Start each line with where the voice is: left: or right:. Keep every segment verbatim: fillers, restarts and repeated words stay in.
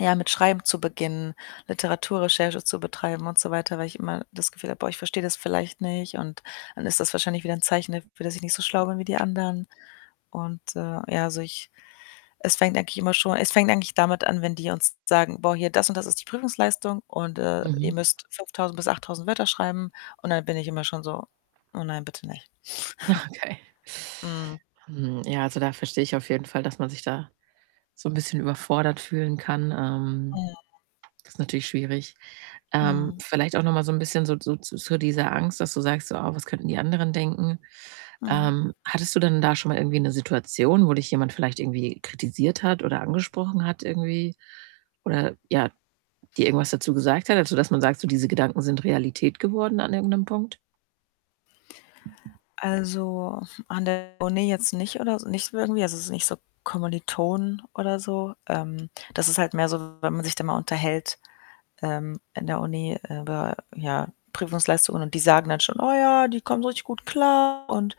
left: Ja, mit Schreiben zu beginnen, Literaturrecherche zu betreiben und so weiter, weil ich immer das Gefühl habe: „Boah, ich verstehe das vielleicht nicht und dann ist das wahrscheinlich wieder 'n Zeichen dafür, dass ich nicht so schlau bin wie die anderen.“ Und, äh, ja, also, ich es fängt eigentlich immer schon es fängt eigentlich damit an, wenn die uns sagen: „Boah, hier das und das ist die Prüfungsleistung und, äh, ihr
right: Mhm.
left: müsst fünftausend bis achttausend Wörter schreiben.“ Und dann bin ich immer schon so: „Oh nein, bitte nicht.“
right: Ja, okay.
left: Mhm.
right: Hm, ja, also, da verstehe ich auf jeden Fall, dass man sich da so 'n bisschen überfordert fühlen kann. Ähm,
left: Mhm.
right: das ist natürlich schwierig. Ähm,
left: Mhm.
right: vielleicht auch noch mal so 'n bisschen so so zur dieser Angst, dass du sagst so: „Oh, was könnten die anderen denken?“
left: Mhm.
right: Ähm, hattest du denn da schon mal irgendwie 'ne Situation, wo dich jemand vielleicht irgendwie kritisiert hat oder angesprochen hat irgendwie oder ja, dir irgendwas dazu gesagt hat, also, dass man sagt so, diese Gedanken sind Realität geworden an irgend 'nem Punkt?
left: Also, an der Uni jetzt nicht oder s nicht so irgendwie. Also, es ist nicht so Kommilitonen oder so. Ähm, das ist halt mehr so, wenn man sich dann mal unterhält, ähm, in der Uni über, ja, Prüfungsleistungen und die sagen dann schon: „Oh ja“, die kommen richtig gut klar und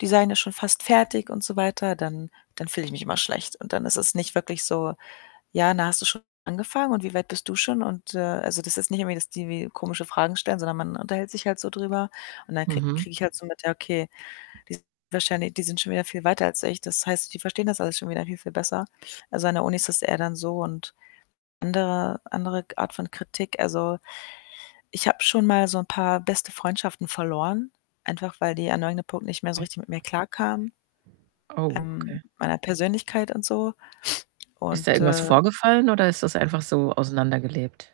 left: die seien ja schon fast fertig und so weiter, dann dann fühle ich mich immer schlecht und dann ist es nicht wirklich so: „Ja, na hast du schon angefangen und wie weit bist du schon?“ Und, äh also, das ist nicht irgendwie, dass die wie komische Fragen stellen, sondern man unterhält sich halt so drüber und dann kriege
right: Mhm.
left: kriege ich halt so mit, ja, okay, die [unintelligible] wahrscheinlich die sind schon wieder viel weiter als ich. Das heißt, die verstehen das alles schon wieder viel, viel besser. Also, an der Uni ist das eher dann so und andere andere g Art von Kritik, also, ich habe schon mal so 'n paar beste Freundschaften verloren, einfach weil die an irgendeinem Punkt nicht mehr so richtig mit mir klarkamen,
right: Oh,
left: ähm,
right: okay.
left: meiner Persönlichkeit und so
right: Ist da
left: und,
right: irgendwas
left: äh
right: vorgefallen oder ist das einfach so auseinandergelebt?